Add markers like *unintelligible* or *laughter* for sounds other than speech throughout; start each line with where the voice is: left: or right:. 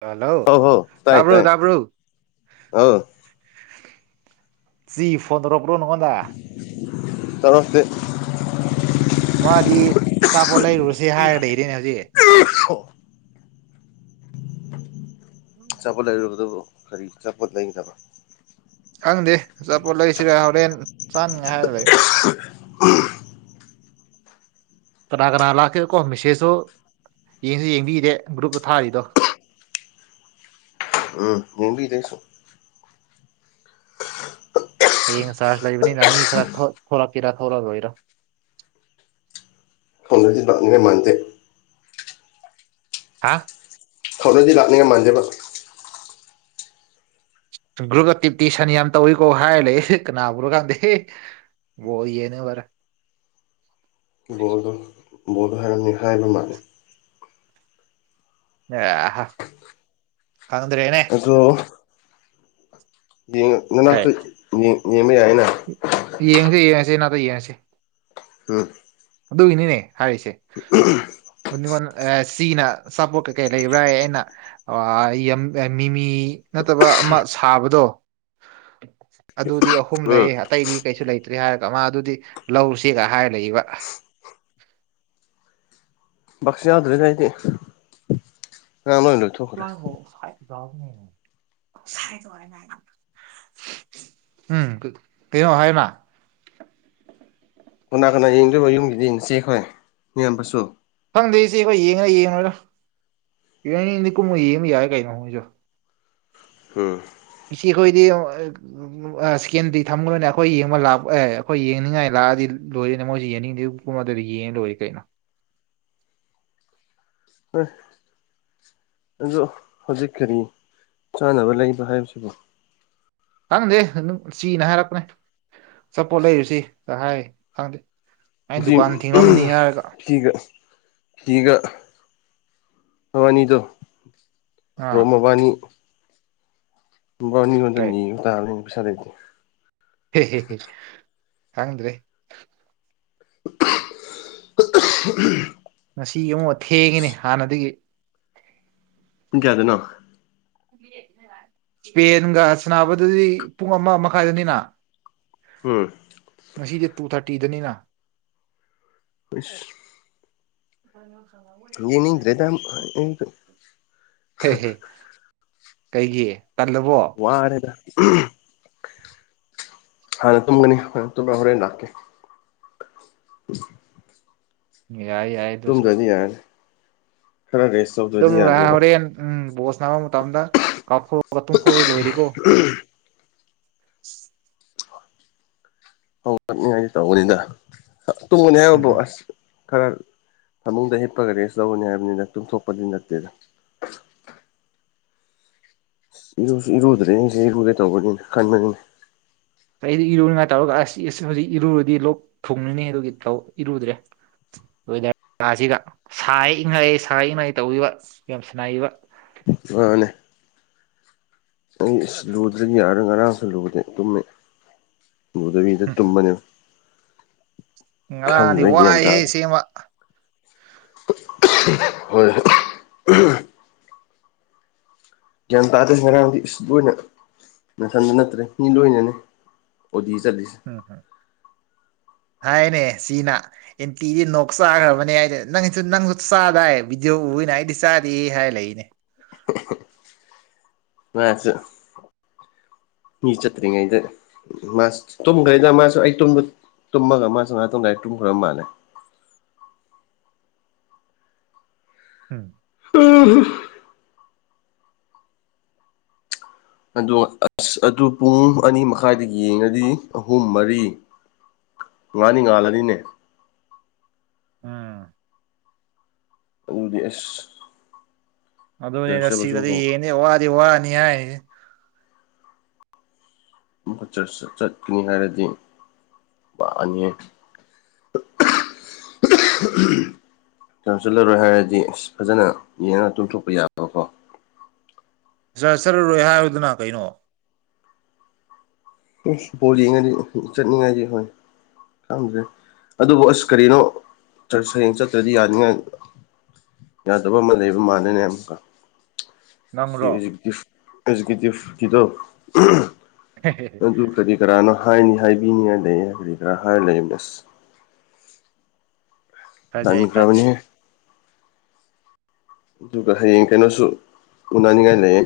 right: Hello
left: ꯍꯧ ꯍꯧ ꯇꯥꯏ
right: ꯇꯥꯕ꯭ꯔꯨ
left: ꯇꯥꯏ
right: ꯇꯥꯕ꯭ꯔꯨ
left: ꯑꯧ
right: ꯆꯤ ꯐꯣꯟ ꯇꯔꯄ꯭ꯔꯣ ꯅꯉꯣꯟꯗ?
left: ꯇꯧꯔꯛꯇꯦ꯫
right: ꯃꯥꯗꯤ ꯑꯆꯥꯄꯣꯠ ꯂꯩꯔꯨꯔꯁꯦ ꯍꯥꯏꯔ ꯏꯔꯦꯅꯦ ꯍꯧꯖꯤꯛ꯫
left: ꯆꯄꯠ ꯂꯩꯔꯕꯗꯕꯨ ꯀꯔꯤ ꯆꯄꯠ ꯂꯩꯒꯗꯕ
right: ꯈꯪꯗꯦ ꯑꯆꯥꯄꯣꯠ ꯂꯩꯁꯤꯔꯦ ꯍꯣꯔꯦꯟ ꯆꯥꯅꯤꯉꯥꯏ ꯍꯥꯏ ꯂꯩ꯫
left: inaudible ꯎꯝ
right: ꯀꯅꯥ ꯀꯅꯥ ꯂꯥꯛꯀꯦ ꯀꯣ ꯃꯦꯁꯦꯖꯁꯨ ꯌꯦꯡꯁꯨ ꯌꯦꯡꯕꯤꯗꯦ ꯒ꯭ꯔꯨꯞꯇ ꯊꯥꯔꯤꯗꯣ
left: ꯎꯝ ꯌꯦꯡꯕꯤꯗꯦ ꯑꯩꯁꯨ
right: ꯍꯌꯦꯡ ꯆꯥꯔꯖ ꯂꯩꯕꯅꯤꯅ ꯃꯤ ꯈꯔ ꯊꯣꯛ-ꯊꯣꯛꯂꯛꯀꯦꯔ ꯊꯣꯛꯂꯛꯑꯣꯏꯔ
left: unintelligible ꯃꯥꯟꯗꯦ
right: ꯍꯥ
left: ꯊꯧꯅꯗꯤ ꯂꯥꯛꯅꯤꯉꯝ ꯃꯥꯟꯗꯦꯕ
right: ꯒ꯭ꯔꯨꯞꯇ ꯇꯤꯞꯇꯤ ꯁꯟ ꯌꯥꯝ ꯇꯧꯋꯀꯣ ꯍꯥꯏꯔ ꯂꯩ ꯀꯅꯥꯕꯨꯔ ꯀꯥꯟꯗꯦ unintelligible
left: ꯕꯣꯜꯗꯣ ꯕꯣꯜꯗꯣ ꯍꯥꯏꯔꯝꯅꯤ ꯍꯥꯏꯕ ꯃꯥꯂꯦ
right: ꯑꯦꯍ ꯈꯪꯗ꯭ꯔꯦꯅꯦ
left: ꯑꯗꯣ ꯌꯦꯡ ꯅꯅꯥꯛꯇ ꯌꯦꯡꯕ ꯌꯥꯏꯅ
right: ꯌꯦꯡꯁꯦ ꯌꯦꯡꯉꯁꯦ ꯏꯅꯥꯛꯇ ꯌꯦꯡꯉꯁꯦ
left: ꯎꯝ
right: ꯑꯗꯨꯒꯤꯅꯤꯅꯦ ꯍꯥꯏꯔꯤꯁꯦ unintelligible ꯁꯤꯅ ꯆꯥꯄꯣꯠ ꯀꯩꯀꯩ ꯂꯩꯕ꯭ꯔꯥꯌꯦ ꯑꯩꯅ ꯑ ꯌꯝ-ꯑꯦ ꯃꯤꯃꯤ ꯅꯠꯇꯕ ꯑꯃ ꯁꯥꯕꯗꯣ ꯑꯗꯨꯗꯤ ꯑ ꯈꯨꯝ
left: ꯎꯝ
right: ꯂꯩ ꯑꯇꯩꯗꯤ ꯀꯩꯁꯨ ꯂꯩꯇ꯭ꯔꯤ ꯍꯥꯏꯔꯒ ꯃꯥ ꯑꯗꯨꯗꯤ ꯂꯧꯔꯨꯁꯦꯒ ꯍꯥꯏꯔ ꯂꯩꯌꯦꯕ
left: unintelligible ꯑꯩꯗꯤ ꯉꯔꯥꯡ ꯂꯣꯏ ꯂꯣꯏꯊꯣꯛꯈ꯭ꯔꯦ
right: unintelligible ꯎꯝ ꯀꯦ-ꯀꯩꯅꯣ ꯍꯥꯏꯑꯣꯅ
left: ꯀꯅꯥ ꯀꯅꯥ ꯌꯦꯡꯗꯣꯏꯕ ꯌꯨꯝꯒꯤꯗꯤ ꯌꯦꯡꯉꯁꯦꯈꯣꯏ ꯃꯤꯌꯥꯝꯕꯁꯨ
right: ꯈꯪꯗꯦ ꯅꯩꯁꯦ ꯑꯩꯈꯣꯏ ꯌꯦꯡꯉꯔꯥ ꯌꯦꯡꯉꯔꯥꯒ unintelligible ꯗꯤ ꯀꯨꯝꯃꯨ ꯌꯦꯡꯕ ꯌꯥꯏ ꯀꯩꯅꯣ ꯃꯣꯏꯁꯨ
left: ꯎꯝ
right: ꯉꯁꯤꯈꯣꯏꯗꯤ ꯉꯦꯡꯑꯣ ꯑ ꯑ ꯏꯁꯀꯦꯟꯗꯤ ꯊꯝꯈꯣꯏꯅꯦ ꯑꯩꯈꯣꯏ ꯌꯦꯡꯕ ꯂꯥꯛꯄ ꯑꯦ ꯑꯩꯈꯣꯏ ꯌꯦꯡꯅꯤꯡꯉꯥꯏ ꯂꯥꯛꯑꯗꯤ ꯂꯣꯏꯔꯤꯅꯦ ꯃꯣꯏꯁꯨ ꯌꯦꯡꯅꯤꯡꯗꯦ ꯨꯄꯨꯡ ꯑꯃ ꯗꯨꯗ ꯌꯦꯡ ꯂꯣꯏꯔꯦ ꯀꯩꯅꯣ
left: ꯎꯝ ꯑꯗꯣ ꯍꯧꯖꯤꯛ ꯀꯔꯤ ꯆꯥꯟꯅꯕ ꯂꯩꯕ ꯍꯥꯏꯕꯁꯤꯕꯣ
right: ꯇꯥꯡꯗꯦ ꯑꯗꯨ ꯆꯤꯅ ꯍꯥꯏꯔꯛꯄꯅꯦ ꯆꯥꯄꯣꯠ ꯂꯩꯔꯨꯁꯤ ꯒꯍꯥꯏꯥ ꯈꯪꯗꯦ ꯑꯩ
left: ꯑꯗꯨꯒ
right: ꯗꯨꯀꯥꯟ ꯊꯤꯡꯂꯝꯃꯅꯤ ꯍꯥꯏꯔꯒ
left: ꯆꯤꯒ ꯁꯤꯒ ꯃꯕꯥꯅꯤꯗꯣ
right: ꯑꯥ
left: ꯔꯣꯝ ꯃꯕꯥꯅꯤ ꯅꯕꯅꯤꯒꯣꯟꯗ
right: ꯀꯩ
left: ꯅꯤꯕꯅꯦꯇ ꯄꯩꯁꯥꯂꯩꯇꯦ
right: ꯍꯦ ꯍꯦ ꯍꯦ ꯈꯪꯗ꯭ꯔꯦ
left: *unintelligible*
right: ꯉꯁꯤ ꯑꯃꯨꯛ ꯊꯦꯡꯉꯦꯅꯦ
left: ꯑꯁ
right: ꯍꯥꯟꯅꯗꯒꯤ
left: ꯄꯨꯡ ꯀꯌꯥꯗꯅꯣ
right: ꯏꯁꯄꯦꯟꯒ ꯁꯥꯟꯅꯕꯗꯨꯗꯤ ꯄꯨꯡ ꯑꯃ ꯃꯈꯥꯏꯗꯅꯤꯅ
left: ꯎꯝ
right: ꯉꯁꯤꯗꯤ ꯇꯨ ꯊꯥꯔꯇꯤꯗꯅꯤꯅ
left: ꯏꯁ
right: *inaudible*
left: ꯌꯦꯅꯤꯗ꯭ꯔꯦꯗ ꯎꯝ ꯑꯩꯗꯣ
right: ꯍꯦ ꯍꯦ ꯀꯩꯒꯤ ꯇꯜꯂꯕꯣ
left: ꯋꯥꯔꯦꯗ ꯍꯥꯟꯅ ꯇꯨꯝꯒꯅꯤ ꯍꯥꯟꯅ ꯇꯨꯝ ꯍꯣꯔꯦꯟ ꯂꯥꯛꯀꯦ *inaudible*
right: ꯌꯥꯏ ꯌꯥꯏ ꯑꯗꯨꯁꯨ
left: ꯇꯨꯝꯗ꯭ꯔꯥꯗꯤ ꯌꯥꯔꯅꯤ ꯈꯔꯥ ꯔꯦꯁ ꯇꯧꯗ꯭ꯔꯗꯤ
right: ꯑꯗꯨ
left: ꯌꯥꯗꯦꯕ
right: ꯍꯣꯔꯦꯟ ꯎꯝ ꯕꯣꯁ ꯅꯥꯕ ꯃꯇꯝꯗ ꯀꯥꯎꯊꯣꯛꯑꯒ ꯇꯨꯝꯐꯥꯎꯔꯤ ꯂꯣꯏꯔꯤꯀꯣ
left: ꯍ ꯆꯠꯅꯤꯡꯉꯥꯏꯗꯤꯦ ꯇꯧꯕꯅꯤꯗ ꯇꯨꯝꯒꯅꯤ
right: ꯎꯝ
left: ꯍꯥꯏꯕꯗꯣ
right: ꯎꯝ
left: ꯑꯁ ꯈꯔ ꯐꯃꯨꯡꯗ ꯍꯤꯞꯄꯒ ꯔꯦꯁ ꯇꯧꯒꯅꯤ ꯍꯥꯏꯕꯅꯤꯅ ꯇꯨꯡꯊꯣꯛꯄꯗꯤ ꯅꯠꯇꯦꯗ ꯏꯔꯁꯨ ꯏꯔꯨꯗ꯭ꯔꯦ ꯁꯤꯦ ꯏꯔꯨꯗꯦ ꯇꯧꯧꯕꯅꯤꯅ ꯀꯟꯃꯅꯤꯅꯤ
right: ꯀ ꯑꯩꯗꯤ ꯏꯔꯨꯅꯤꯉꯥꯏ ꯇꯧꯔꯒ ꯑꯁ ꯑꯁ ꯍꯧꯖꯤꯛ ꯏꯔꯨꯔꯗꯤ ꯂꯣꯛ ꯊꯨꯡꯅꯤꯅꯤ ꯑꯗꯨꯒꯤ ꯏꯔꯨꯗ꯭ꯔꯦ ꯂꯣꯏꯗꯥꯁꯤꯒ ꯁꯥꯦꯛ ꯏꯪꯉꯛꯦ ꯁꯥ ꯏꯪꯉꯩ ꯇꯧꯕꯤꯕ ꯌꯥꯝ ꯁꯅꯥꯏꯕ
left: ꯑꯅꯦ ꯑꯩꯁ ꯂꯨꯗ꯭ꯔꯗꯒꯤ ꯌꯥꯔ ꯉꯔꯥꯡꯁꯨ ꯂꯨꯗꯦ ꯇꯨꯝꯃꯦ ꯃꯕꯨꯗꯕꯤꯗ ꯇꯨꯃꯅꯤ
right: ꯗꯤ ꯋꯥ ꯍꯥꯏ ꯁꯃ
left: ꯍꯣꯏ ꯎ ꯖꯟꯇꯥꯗꯁꯨ ꯉꯔꯗꯤꯕꯨꯅ ꯅꯥꯊꯟꯗ ꯅꯠꯇ꯭ꯔꯦ ꯃꯤ ꯂꯣꯏꯅꯅꯦ ꯑꯣꯗꯤ ꯆꯠꯂꯤꯁꯦ
right: ꯎꯝꯝ ꯍꯥꯏꯅꯦ ꯁꯤꯅꯥ ꯑꯦꯟꯇꯤꯗꯤ ꯅꯣꯛ ꯆꯥꯈ꯭ꯔꯕꯅꯦ ꯍꯥꯏꯗꯤ ꯅꯪꯁꯨ ꯅꯪꯁꯨ ꯆꯥꯗꯥꯏ ꯚꯤꯗꯤꯑꯣ ꯑꯣꯏꯅ ꯑꯩꯗꯤ ꯆꯥꯗꯦ ꯍꯥꯏꯔ ꯂꯩꯛꯏꯅꯦ
left: ꯍ ꯃꯥꯁ ꯃꯤ ꯆꯠꯇꯔꯤꯉ ꯏꯗꯤ ꯃꯥꯁ ꯇꯨꯝꯈ꯭ꯔꯦꯗ ꯃꯥꯁꯨ ꯑꯩ ꯇꯨꯝꯃꯒ ꯃꯥꯁꯨ ꯉꯥꯏꯍꯥꯛꯇꯣꯡꯗꯥꯏ ꯇꯨꯝꯈ꯭ꯔ ꯃꯥꯜꯂꯦ
right: ꯎꯝ
left: ꯎ ꯑ ꯑꯁ ꯑꯗꯨ ꯄꯨꯡ ꯑꯅꯤ ꯃꯈꯥꯏꯗ ꯌꯦꯡꯉꯗꯤ ꯑꯍꯨꯝ ꯃꯔꯤ ꯉꯅꯤ ꯉꯥꯜꯂꯅꯤꯅꯦ
right: ꯎꯝ
left: ꯎꯗꯤꯁ
right: ꯑꯗꯨꯅꯦꯅ ꯁꯤꯗꯗꯤ ꯌꯦꯡꯅꯤ ꯋꯥꯗꯤ ꯋꯥꯅꯤ ꯍꯥꯏ
left: ꯨ ꯆꯠꯈꯤꯅꯤ ꯍꯥꯏꯔꯗꯤ *unintelligible* ꯅꯪ ꯆꯠꯂꯔꯣꯏ ꯍꯥꯏꯔꯗꯤ ꯑꯁ ꯐꯖꯅ ꯌꯦꯡꯉꯒ ꯇꯨꯝꯊꯣꯛꯄ ꯌꯥꯕ
right: ꯖꯥꯔ ꯆꯠꯔꯔꯣꯏ ꯍꯥꯏꯕꯗꯨꯅ ꯀꯩꯅꯣ
left: ꯏꯁ ꯄꯨꯅꯤꯡꯉꯥꯗꯤ ꯆꯠꯅꯤꯡꯉꯥꯗꯤ ꯍꯣꯏ ꯈꯪꯗ꯭ꯔꯦ ꯑꯗꯨꯕꯨ ꯑꯁ ꯀꯔꯤꯅꯣ ꯆ꯭ꯔꯁ ꯍꯌꯦꯡ ꯆꯠꯇ꯭ꯔꯗꯤ ꯌꯥꯅꯤꯡꯉꯥꯏ ꯌꯥꯗꯕ ꯑꯃ ꯂꯩꯕ ꯃꯥꯜꯂꯦꯅꯦ ꯑꯃꯨꯛꯀ ꯁꯤ
right: ꯅꯪꯔꯣ
left: ꯑꯦꯖꯨꯀꯤꯇꯤꯞ꯭ꯐ ꯑꯦꯖꯨꯀꯦꯇꯤꯞ꯭ꯐꯀꯤꯗꯣ
right: *unintelligible*
left: ꯀꯔꯤ ꯀꯔꯥꯅꯣ ꯍꯥꯏꯅꯤ ꯍꯥꯏꯕꯤꯅꯤꯡꯉꯥꯏ ꯂꯩꯌꯦ ꯀꯔꯤ ꯀꯔꯥ ꯍꯥꯏꯔ ꯂꯩ ꯑꯁ
right: ꯐꯖꯩ ꯐꯖꯩ
left: ꯇꯟꯈꯔꯕꯅꯤꯍꯦ ꯑꯗꯨꯒ ꯍꯌꯦꯡ ꯀꯩꯅꯣꯁꯨ ꯎꯅꯥꯅꯤꯡꯉꯥꯏ ꯂꯩꯌꯦ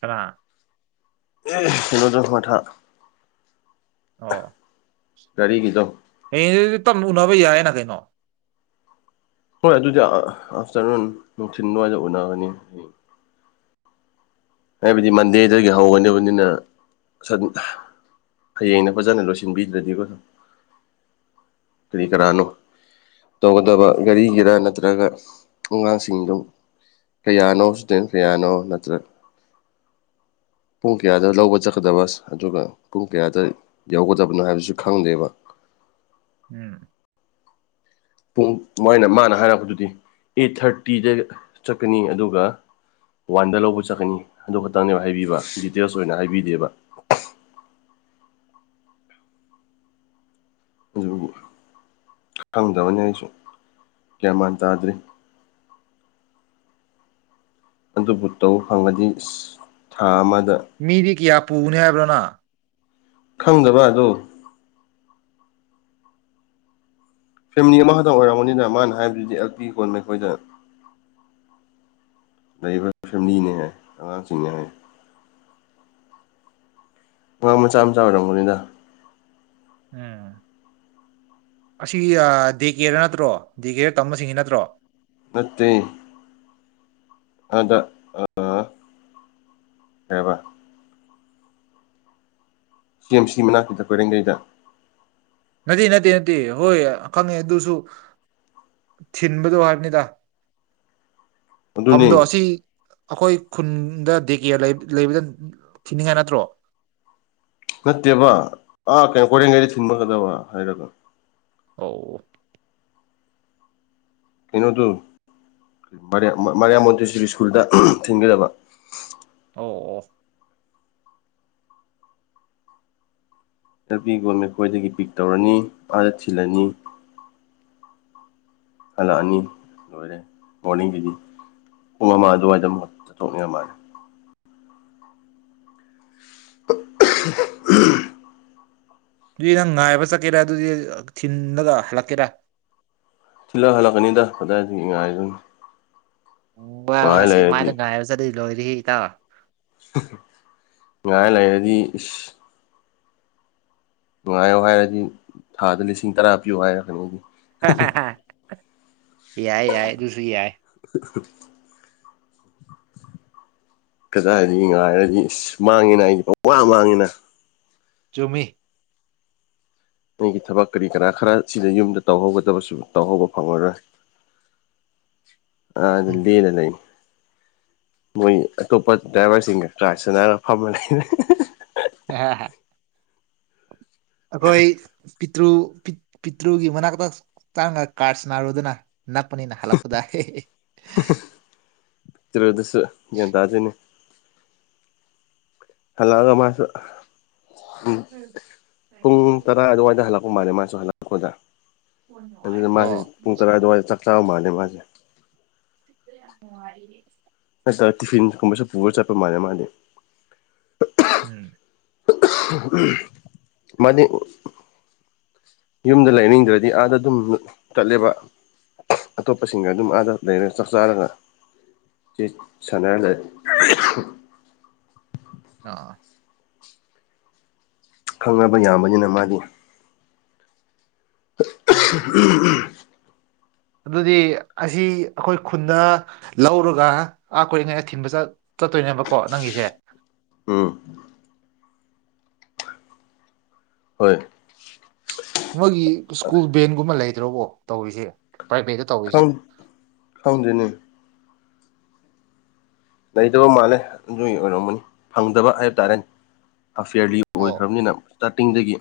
right: ꯀꯅꯥ
left: *unintelligible*
right: ꯑꯣ
left: ꯒꯥꯔꯤꯒꯤꯗꯣ
right: ꯍꯌꯦꯡ ꯑꯗꯨꯗꯤ ꯇꯞꯅ ꯎꯅꯕ ꯌꯥꯏꯌꯦꯅ ꯀꯩꯅꯣ
left: ꯍꯣꯏ ꯑꯗꯨꯏꯗ ꯑ ꯑꯥꯐꯇꯔꯅꯨꯟ ꯅꯨꯡꯊꯤꯜ ꯋꯥꯏꯗ ꯎꯅꯒꯅꯤ ꯍꯌꯦꯡ ꯍꯥꯏꯕꯗꯤ ꯃꯟꯗꯦꯗꯒꯤ ꯍꯧꯒꯗꯕꯅꯤꯅ ꯁꯟ
right: ꯎꯝ
left: ꯍꯌꯦꯡꯅ ꯐꯖꯅ ꯂꯣꯏꯁꯤꯟꯕꯤꯗ꯭ꯔꯗꯤꯀꯣ ꯑꯗꯨꯝ ꯀꯔꯤ ꯀꯔꯥꯅꯣ ꯇꯧꯒꯗꯕ ꯒꯥꯔꯤꯒꯤꯔꯥ ꯅꯠꯇ꯭ꯔꯒ ꯑꯉꯥꯡꯁꯤꯡꯗꯨꯝ ꯀꯌꯥꯅꯣ ꯁ꯭ꯇꯨꯗꯦꯟ ꯀꯌꯥꯅꯣ ꯅꯠꯇ꯭ꯔꯒ ꯄꯨꯡ ꯀꯌꯥꯗ ꯂꯧꯕ ꯆꯠꯀꯗꯕꯁ ꯑꯗꯨꯒ ꯄꯨꯡ ꯀꯌꯥꯗ ꯌꯧꯒꯗꯕꯅꯣ ꯍꯥꯏꯕꯁꯨ ꯈꯪꯗꯦꯕ
right: ꯎꯝ
left: ꯄꯨꯡ ꯃꯣꯏꯅ ꯃꯥꯅ ꯍꯥꯏꯔꯛꯄꯗꯨꯗꯤ ꯑꯦꯠ ꯊꯥꯔꯇꯤꯗ ꯆꯠꯀꯅꯤ ꯑꯗꯨꯒ ꯋꯥꯟꯗ ꯂꯧꯕ ꯆꯠꯀꯅꯤ ꯑꯗꯨ ꯈꯛꯇꯪꯅꯦꯕ ꯍꯥꯏꯕꯤꯕ ꯗꯤꯇꯦꯜꯁ ꯑꯣꯏꯅ ꯍꯥꯏꯕꯤꯗꯦꯕ ꯈꯪꯗꯕꯅꯦ ꯑꯩꯁꯨ ꯒ꯭ꯌꯥꯟꯃꯥꯟ ꯇꯥꯗ꯭ꯔꯤ ꯑꯗꯨꯕꯨ ꯇꯧ ꯐꯪꯉꯗꯤ ꯏꯁ ꯊꯥ ꯑꯃꯗ
right: ꯃꯤꯗꯤ ꯀꯌꯥ ꯄꯨꯒꯅꯤ ꯍꯥꯏꯕ꯭ꯔ ꯅ
left: ꯈꯪꯗꯕ ꯑꯗꯣ ꯐꯦꯃꯤꯂꯤ ꯑꯃꯈꯛꯇꯪ ꯑꯣꯏꯔꯝꯒꯅꯤꯗ ꯃꯥꯅ ꯍꯥꯏꯕꯗꯨꯗꯤ ꯑꯦꯜ ꯄꯤ ꯀꯣꯟ ꯑꯩꯈꯣꯏꯗ ꯂꯩ ꯐꯦꯃꯤꯂꯤꯅꯦ ꯑꯉꯥꯡꯁꯤꯡꯅꯦ ꯍꯥꯏ ꯕ ꯃꯆꯥ ꯃꯆꯥ ꯑꯣꯏꯔꯝꯒꯅꯤꯗ
right: *unintelligible* ꯑꯁꯤ ꯌꯥ ꯗꯤ ꯀꯦꯔꯗ ꯅꯠꯇꯔꯣ ꯗꯤ ꯀꯦꯔꯗ ꯇꯝꯕꯁꯤꯡꯒꯤ ꯅꯠꯇ꯭ꯔꯣ
left: ꯅꯠꯇꯦ ꯑꯗ ꯑ ꯀꯩꯑꯦꯕ ꯁꯤ ꯑꯦꯝ ꯁꯤ ꯃꯅꯥꯛꯀꯤꯗꯣ ꯀꯣꯏꯔꯦꯡꯒꯩꯗ
right: ꯅꯠꯇꯦ ꯅꯠꯇꯦ ꯅꯠꯇꯦ ꯍꯣꯏ ꯈꯪꯉꯦ ꯑꯗꯨꯁꯨ ꯊꯤꯟꯕꯗꯣ ꯍꯥꯏꯕꯅꯤꯗ
left: ꯑꯗꯨꯅꯤ
right: ꯐꯝꯗꯣ ꯑꯁꯤ ꯑꯈꯣꯏ ꯈꯨꯟꯗ ꯗꯤ ꯀꯦꯔ ꯂꯩꯕ ꯂꯩꯕꯗ ꯊꯤꯅꯤꯡꯉꯥꯏ ꯅꯠꯇ꯭ꯔꯣ
left: ꯅꯠꯇꯦꯕ ꯑꯥ ꯀꯩꯅꯣ ꯀꯣꯏꯔꯦꯡꯒꯩꯗ ꯊꯤꯟꯕꯒꯗꯕ ꯍꯥꯏꯔꯒ
right: ꯑꯣ
left: ꯀꯩꯅꯣꯗꯨ ꯕꯥꯔꯤꯌꯥ ꯃꯥꯔꯤꯌꯥ ꯃꯣꯟꯇꯦꯁꯣꯔꯤ ꯁ꯭ꯀꯨꯜꯗ ꯊꯤꯡꯒꯗꯕ
right: ꯑꯣ ꯑꯣ
left: ꯆꯄꯤꯒꯣꯜꯃꯦꯠ ꯈꯣꯏꯗꯒꯤ ꯄꯤꯛ ꯇꯧꯔꯅꯤ ꯑꯥꯗ ꯊꯤꯜꯂꯅꯤ ꯍꯜꯂꯛꯑꯅꯤ ꯂꯣꯏꯔꯦ ꯃꯣꯔꯅꯤꯡꯒꯤꯗꯤ ꯄꯨꯡ ꯑꯃ ꯑꯗꯨꯋꯥꯏꯗ ꯑꯃ ꯆꯠꯊꯣꯛꯅꯤꯡꯉꯥꯃꯥꯟ *unintelligible*
right: ꯑꯗꯨꯗꯤ ꯅꯪ ꯉꯥꯏꯕ ꯆꯠꯀꯦꯔꯥ ꯑꯗꯨꯗꯤ ꯊꯤꯟꯕꯗ ꯍꯜꯂꯛꯀꯦꯔ
left: ꯊꯤꯜꯂ ꯍꯜꯂꯛꯀꯅꯤꯗ ꯀꯗꯥꯏꯗꯩ ꯉꯥꯏꯕꯅꯣ
right: ꯚꯥꯏ ꯃꯥ
left: ꯂꯩꯔꯗꯤ
right: ꯁꯦꯛꯃꯥꯏꯗ ꯉꯥꯏꯕ ꯆꯠꯂꯗꯤ ꯂꯣꯏꯔꯦꯍꯦ ꯏꯇꯥꯎ
left: ꯉꯥꯏ ꯂꯩꯔꯗꯤ ꯏꯁ ꯅꯨꯡꯉꯥꯏꯌꯣ ꯍꯥꯏꯔꯗꯤ ꯊꯥꯗ ꯂꯤꯁꯤꯡ ꯇꯔꯥ ꯄꯤꯌꯨ ꯍꯥꯏꯔꯒꯅꯤ ꯑꯩꯗꯤ
right: ꯍꯥ ꯍꯥ ꯌꯥꯏ ꯌꯥꯏ ꯑꯁꯨ ꯌꯥꯏ
left: *inaudible* ꯀꯗꯥꯏꯗꯩ ꯉꯥꯏꯔꯗꯤ ꯏꯁꯁ ꯃꯥꯡꯉꯤꯅ ꯑꯩꯗꯤ ꯋꯥ ꯃꯥꯡꯉꯤꯅ
right: ꯆꯨꯝꯃꯤ
left: ꯅꯩꯒꯤ ꯊꯕꯛ ꯀꯔꯤ ꯀꯔꯥ ꯈꯔ ꯁꯤꯗ ꯌꯨꯝꯗ ꯇꯧꯍꯧꯒꯗꯕꯁꯨ ꯇꯧꯍꯧꯕ ꯐꯪꯉꯔꯣꯏ
right: *inaudible*
left: *unintelligible* ꯃꯣꯏ ꯑꯇꯣꯞꯄ ꯗ꯭ꯔꯥꯏꯚꯔꯁꯤꯡꯒ ꯆ ꯁꯥꯟꯅꯔꯒ ꯐꯝꯕ ꯂꯩ
right: *unintelligible* ꯑꯩꯈꯣꯏ ꯄꯤꯇ꯭ꯔꯨ ꯄꯤꯇ꯭ꯔꯨꯒꯤ ꯃꯅꯥꯛꯇ ꯆꯪꯉ ꯀꯥꯔꯁ ꯅꯥꯔꯨꯗꯅ ꯅꯛꯄꯅꯤꯅ ꯍꯜꯂꯛꯄꯗꯥ
left: *unintelligible* ꯍꯜꯂꯛꯑꯒ ꯃꯥꯁꯨ ꯎꯝ ꯄꯨꯡ ꯇꯔꯥ ꯑꯗꯨꯋꯥꯏꯗ ꯍꯜꯂꯛꯄ ꯃꯥꯜꯂꯦ ꯃꯥꯁꯨ ꯍꯜꯂꯛꯄꯗꯥ
right: ꯑꯣ
left: ꯀ ꯑꯗꯨꯋꯥꯗ ꯆꯥꯛ ꯆꯥꯕ ꯃꯥꯜꯂꯦ ꯃꯥꯁꯦ
right: *unintelligible*
left: ꯑ ꯇꯤꯐꯤꯟ ꯀꯨꯝꯕꯁꯨ ꯄꯨꯔ ꯆꯠꯄ ꯃꯥꯟꯂꯦ ꯃꯥꯗꯤ
right: ꯎꯝ
left: ꯎꯝ ꯃꯥꯅꯤ ꯌꯨꯝꯗ ꯂꯩꯅꯤꯡꯗ꯭ꯔꯗꯤ ꯑꯥꯗ ꯑꯗꯨꯝ ꯆꯠꯂꯦꯕ ꯑꯇꯣꯞꯄꯁꯤꯡꯒ ꯑꯗꯨꯝ ꯑꯥꯗ ꯂꯩꯔꯒ ꯆꯥꯛ ꯆꯥꯔꯒ ꯇꯤꯠ ꯁꯥꯟꯅꯔꯒ
right: ꯑꯥ
left: ꯈꯪꯅꯕ ꯌꯥꯕꯅꯤꯅ ꯃꯥꯗꯤ
right: ꯎꯝ ꯑꯗꯨꯗꯤ ꯑꯁꯤ ꯑꯩꯈꯣꯏ ꯈꯨꯟꯗ ꯂꯧꯔꯒ ꯑꯥ ꯀꯣꯏꯔꯤꯉꯩꯗ ꯊꯤꯟꯕ ꯆꯠ ꯆꯠꯇꯣꯏꯅꯦꯕꯀꯣ ꯅꯪꯒꯤꯁꯦ
left: ꯎꯝ ꯍꯣꯏ
right: ꯃꯣꯏꯒꯤ ꯁ꯭ꯀꯨꯜ ꯕꯦꯟꯒꯨꯝꯕ ꯂꯩꯇ꯭ꯔꯕꯣ ꯇꯧꯔꯤꯁꯦ ꯄ꯭ꯔꯥꯏꯚꯦꯠꯇ
left: ꯈ
right: ꯇꯧꯔꯤꯁꯦ
left: ꯈꯪꯗꯦꯅꯦ ꯂꯩꯇꯕ ꯃꯥꯜꯂꯦ ꯑꯗꯨꯒꯤ ꯑꯣꯏꯔꯝꯃꯅꯤ ꯐꯪꯗꯕ ꯍꯥꯏꯕ ꯇꯥꯔꯦ ꯑꯐꯤꯔꯂꯤ
right: ꯑꯣ
left: ꯑꯣꯏꯈ꯭ꯔꯕꯅꯤꯅ ꯏꯁꯇꯥꯔꯇꯤꯡꯗꯒꯤ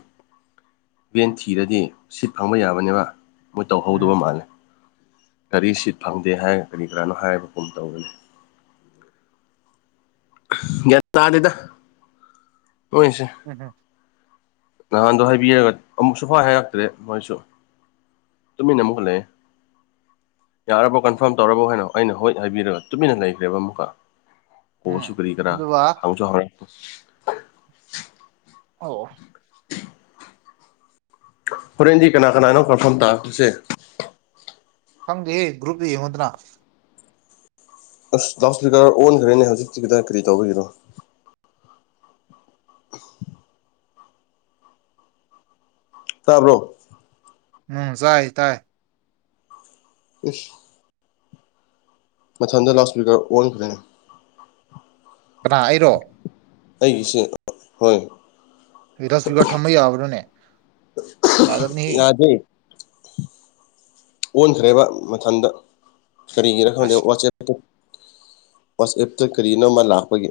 left: ꯚꯦꯟ ꯊꯤꯔꯗꯤ ꯁꯤꯠ ꯐꯪꯕ ꯌꯥꯕꯅꯦꯕ ꯃꯣꯏ ꯇꯧꯍꯧꯗꯕ
right: ꯎꯝ
left: ꯃꯥꯜꯂꯦ ꯀꯔꯤ ꯁꯤꯠ ꯐꯪꯗꯦ ꯍꯥꯏ ꯀꯔꯤ ꯀꯔꯥꯅꯣ ꯍꯥꯏꯕꯒꯨꯝ ꯇꯧꯕꯅꯤ ꯌꯥ ꯇꯥꯗꯦꯗ ꯅꯣꯏꯁꯦ
right: ꯎꯝ ꯍꯨꯝ
left: ꯅꯍꯥꯟꯗꯣ ꯍꯥꯏꯕꯤꯔꯒ ꯑꯃꯨꯛꯁꯨ ꯍꯥ ꯍꯥꯏꯔꯛꯇ꯭ꯔꯦ ꯃꯣꯏꯁꯨ ꯇꯃꯤꯟꯅ ꯑꯃꯨꯛꯀ ꯂꯩꯌꯦ ꯌꯥꯔꯕꯣ ꯀꯟꯐꯥꯔꯝ ꯇꯧꯔꯕꯣ ꯍꯥꯏꯅ ꯑꯩꯅ ꯍꯣꯏ ꯍꯥꯏꯕꯤꯔꯒ ꯇꯨꯃꯤꯟꯅ ꯂꯩꯈ꯭ꯔꯦꯕ ꯑꯃꯨꯛꯀ
right: ꯎꯝ
left: ꯑꯣꯁꯨ ꯀꯔꯤ ꯀꯔ
right: ꯑꯗꯨꯒ
left: ꯍꯩꯁꯨ ꯍꯥꯎꯔꯦ
right: ꯑꯧ
left: ꯍꯣꯔꯦꯟꯖꯤ ꯀꯅꯥ ꯀꯅꯥꯅꯣ ꯀꯟꯐꯔꯥꯝ ꯇꯥꯈꯔꯁꯦ
right: ꯐꯪꯒꯦꯍꯦ ꯒ꯭ꯔꯨꯞꯇ ꯌꯦꯡꯉꯣꯗꯅ
left: ꯑꯁ ꯗꯥꯎꯠ ꯁ꯭ꯄꯤꯀꯔ ꯑꯣꯟꯈ꯭ꯔꯦꯅꯦ ꯍꯧꯖꯤꯛꯇꯤ ꯀꯗꯥ ꯀꯔꯤ ꯇꯧꯕꯤꯒꯤꯔꯣ ꯇꯥꯕ꯭ꯔꯣ
right: ꯎꯝ ꯆꯥꯏ ꯇꯥꯏ
left: ꯏꯁ ꯃꯊꯗ ꯂꯥꯎꯠ ꯁ꯭ꯄꯤꯀꯔ ꯑꯣꯟꯈ꯭ꯔꯅꯤ
right: ꯀꯅꯥ ꯑꯩꯔꯣ
left: ꯑꯩꯒꯤꯁꯤ ꯍꯣꯏ
right: ꯗ ꯏꯁꯄꯤꯀꯔ ꯊꯝꯕ ꯌꯥꯕ꯭ꯔꯣꯅꯦ ꯌꯥꯗꯕꯅꯤꯍ
left: ꯌꯥꯗꯦ ꯑꯣꯟꯈ꯭ꯔꯦꯕ ꯃꯊꯟꯗ ꯀꯔꯤꯒꯤꯔ ꯈꯪꯗꯦ
right: ꯑꯁ
left: ꯋꯥꯆꯦꯞ ꯋꯥꯆꯑꯦꯞꯇ ꯀꯔꯤꯅꯣꯃ ꯂꯥꯛꯄꯒꯦ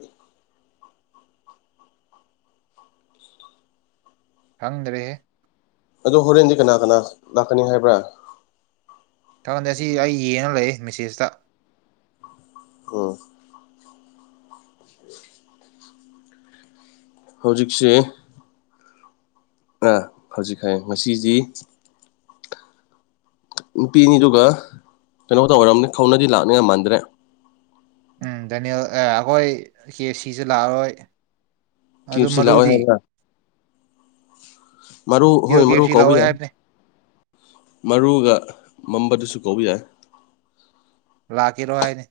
right: ꯈꯪꯗ꯭ꯔꯦꯍꯦ
left: ꯑꯗꯣ ꯍꯣꯔꯦꯟꯗꯤ ꯀꯅꯥ ꯀꯅꯥ ꯂꯥꯛꯀꯅꯤ ꯍꯥꯏꯕ꯭ꯔꯥ
right: ꯊꯥꯒꯟꯗꯦ ꯑꯁꯤ ꯑꯩ ꯌꯦꯡꯅ ꯂꯩꯦ ꯃꯦꯁꯦꯖꯇ
left: ꯑꯣ ꯍꯧꯖꯤꯛꯁꯦ ꯑ ꯍꯧꯖꯤꯛꯈꯥꯏꯌꯦ ꯉꯁꯤꯗꯤ ꯅꯨꯄꯤꯅꯤ ꯑꯗꯨꯒ ꯀꯩꯅꯣ ꯇꯧ ꯑꯣꯏꯔꯝꯅꯤ ꯈꯧꯅꯗꯤ ꯂꯥꯛꯅꯤ ꯌꯥꯝ ꯃꯥꯟꯗ꯭ꯔꯦ
right: ꯎꯝ ꯗꯅꯤꯜ ꯑꯩꯈꯣꯏ ꯀꯦ ꯑꯦ ꯁꯤꯁꯦ ꯂꯥꯛꯑꯔꯣꯏ
left: ꯀ꯭ꯨ
right: ꯑꯗꯨ
left: ꯁꯤ ꯂꯥꯛꯑꯣꯏ
right: ꯃꯔꯨꯗꯤ
left: ꯍꯥꯏꯗ꯭ꯔ ꯃꯔꯨ
right: ꯀꯤꯌꯣ
left: ꯍꯣꯏ
right: ꯀꯦ
left: ꯃꯔꯨ
right: ꯑꯦꯐ ꯁꯤ
left: ꯀꯧꯕꯥꯎ
right: ꯂꯥꯛꯑꯣꯏ
left: ꯌꯥꯏ
right: ꯍꯥꯏꯕꯅꯦ
left: ꯃꯔꯨꯒ ꯃꯝꯕꯗꯨꯁꯨ ꯀꯧꯕ ꯌꯥꯏ
right: ꯂꯥꯛꯀꯔꯣ ꯍꯥꯏꯅꯤ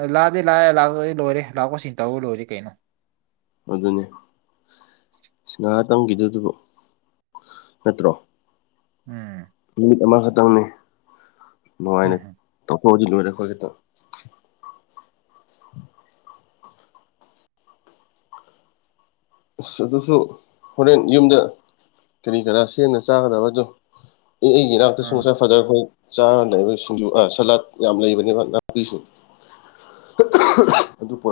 right: ꯑꯦ ꯂꯥꯛꯑꯗꯦ ꯂꯥꯛꯑꯦ ꯂꯥꯛꯑ ꯂꯣꯏꯔꯦ ꯂꯥꯛꯄꯁꯤꯡ ꯇꯧ ꯂꯣꯏꯔꯦ ꯀꯩꯅꯣ
left: ꯑꯗꯨꯅꯦ ꯁ ꯅꯍꯥ ꯇꯝꯈꯤꯗꯨꯗꯨꯕꯨ ꯅꯠꯇ꯭ꯔꯣ
right: ꯎꯝ
left: ꯅꯨꯃꯤꯠ ꯑꯃꯈꯛꯇꯪꯅꯤ ꯅꯨꯡꯉꯥꯏꯅ
right: ꯎꯝ
left: ꯇꯧꯊꯣꯛꯑꯗꯤ ꯂꯣꯏꯔꯦ ꯑꯩꯈꯣꯏ ꯈꯤꯇꯪ ꯑꯁ ꯑꯗꯨꯁꯨ ꯍꯣꯔꯦꯟ ꯌꯨꯝꯗ ꯀꯔꯤ ꯀꯔꯥ ꯁꯦꯡꯅ ꯆꯥꯒꯗꯕꯗꯣ ꯑꯦ ꯑꯩꯒꯤ ꯏꯅꯥꯛꯇ
right: ꯎꯝ
left: ꯁꯨꯡꯁꯥ ꯐꯗꯔꯈꯣꯏ ꯆꯥꯔꯅꯦꯕ ꯁꯤꯡꯖꯨ ꯁꯂꯥꯠ ꯌꯥꯝ ꯂꯩꯕꯅꯦꯕ ꯅꯥꯄꯤꯁꯤꯡꯦ ꯑꯗꯨ ꯄꯨꯔꯛ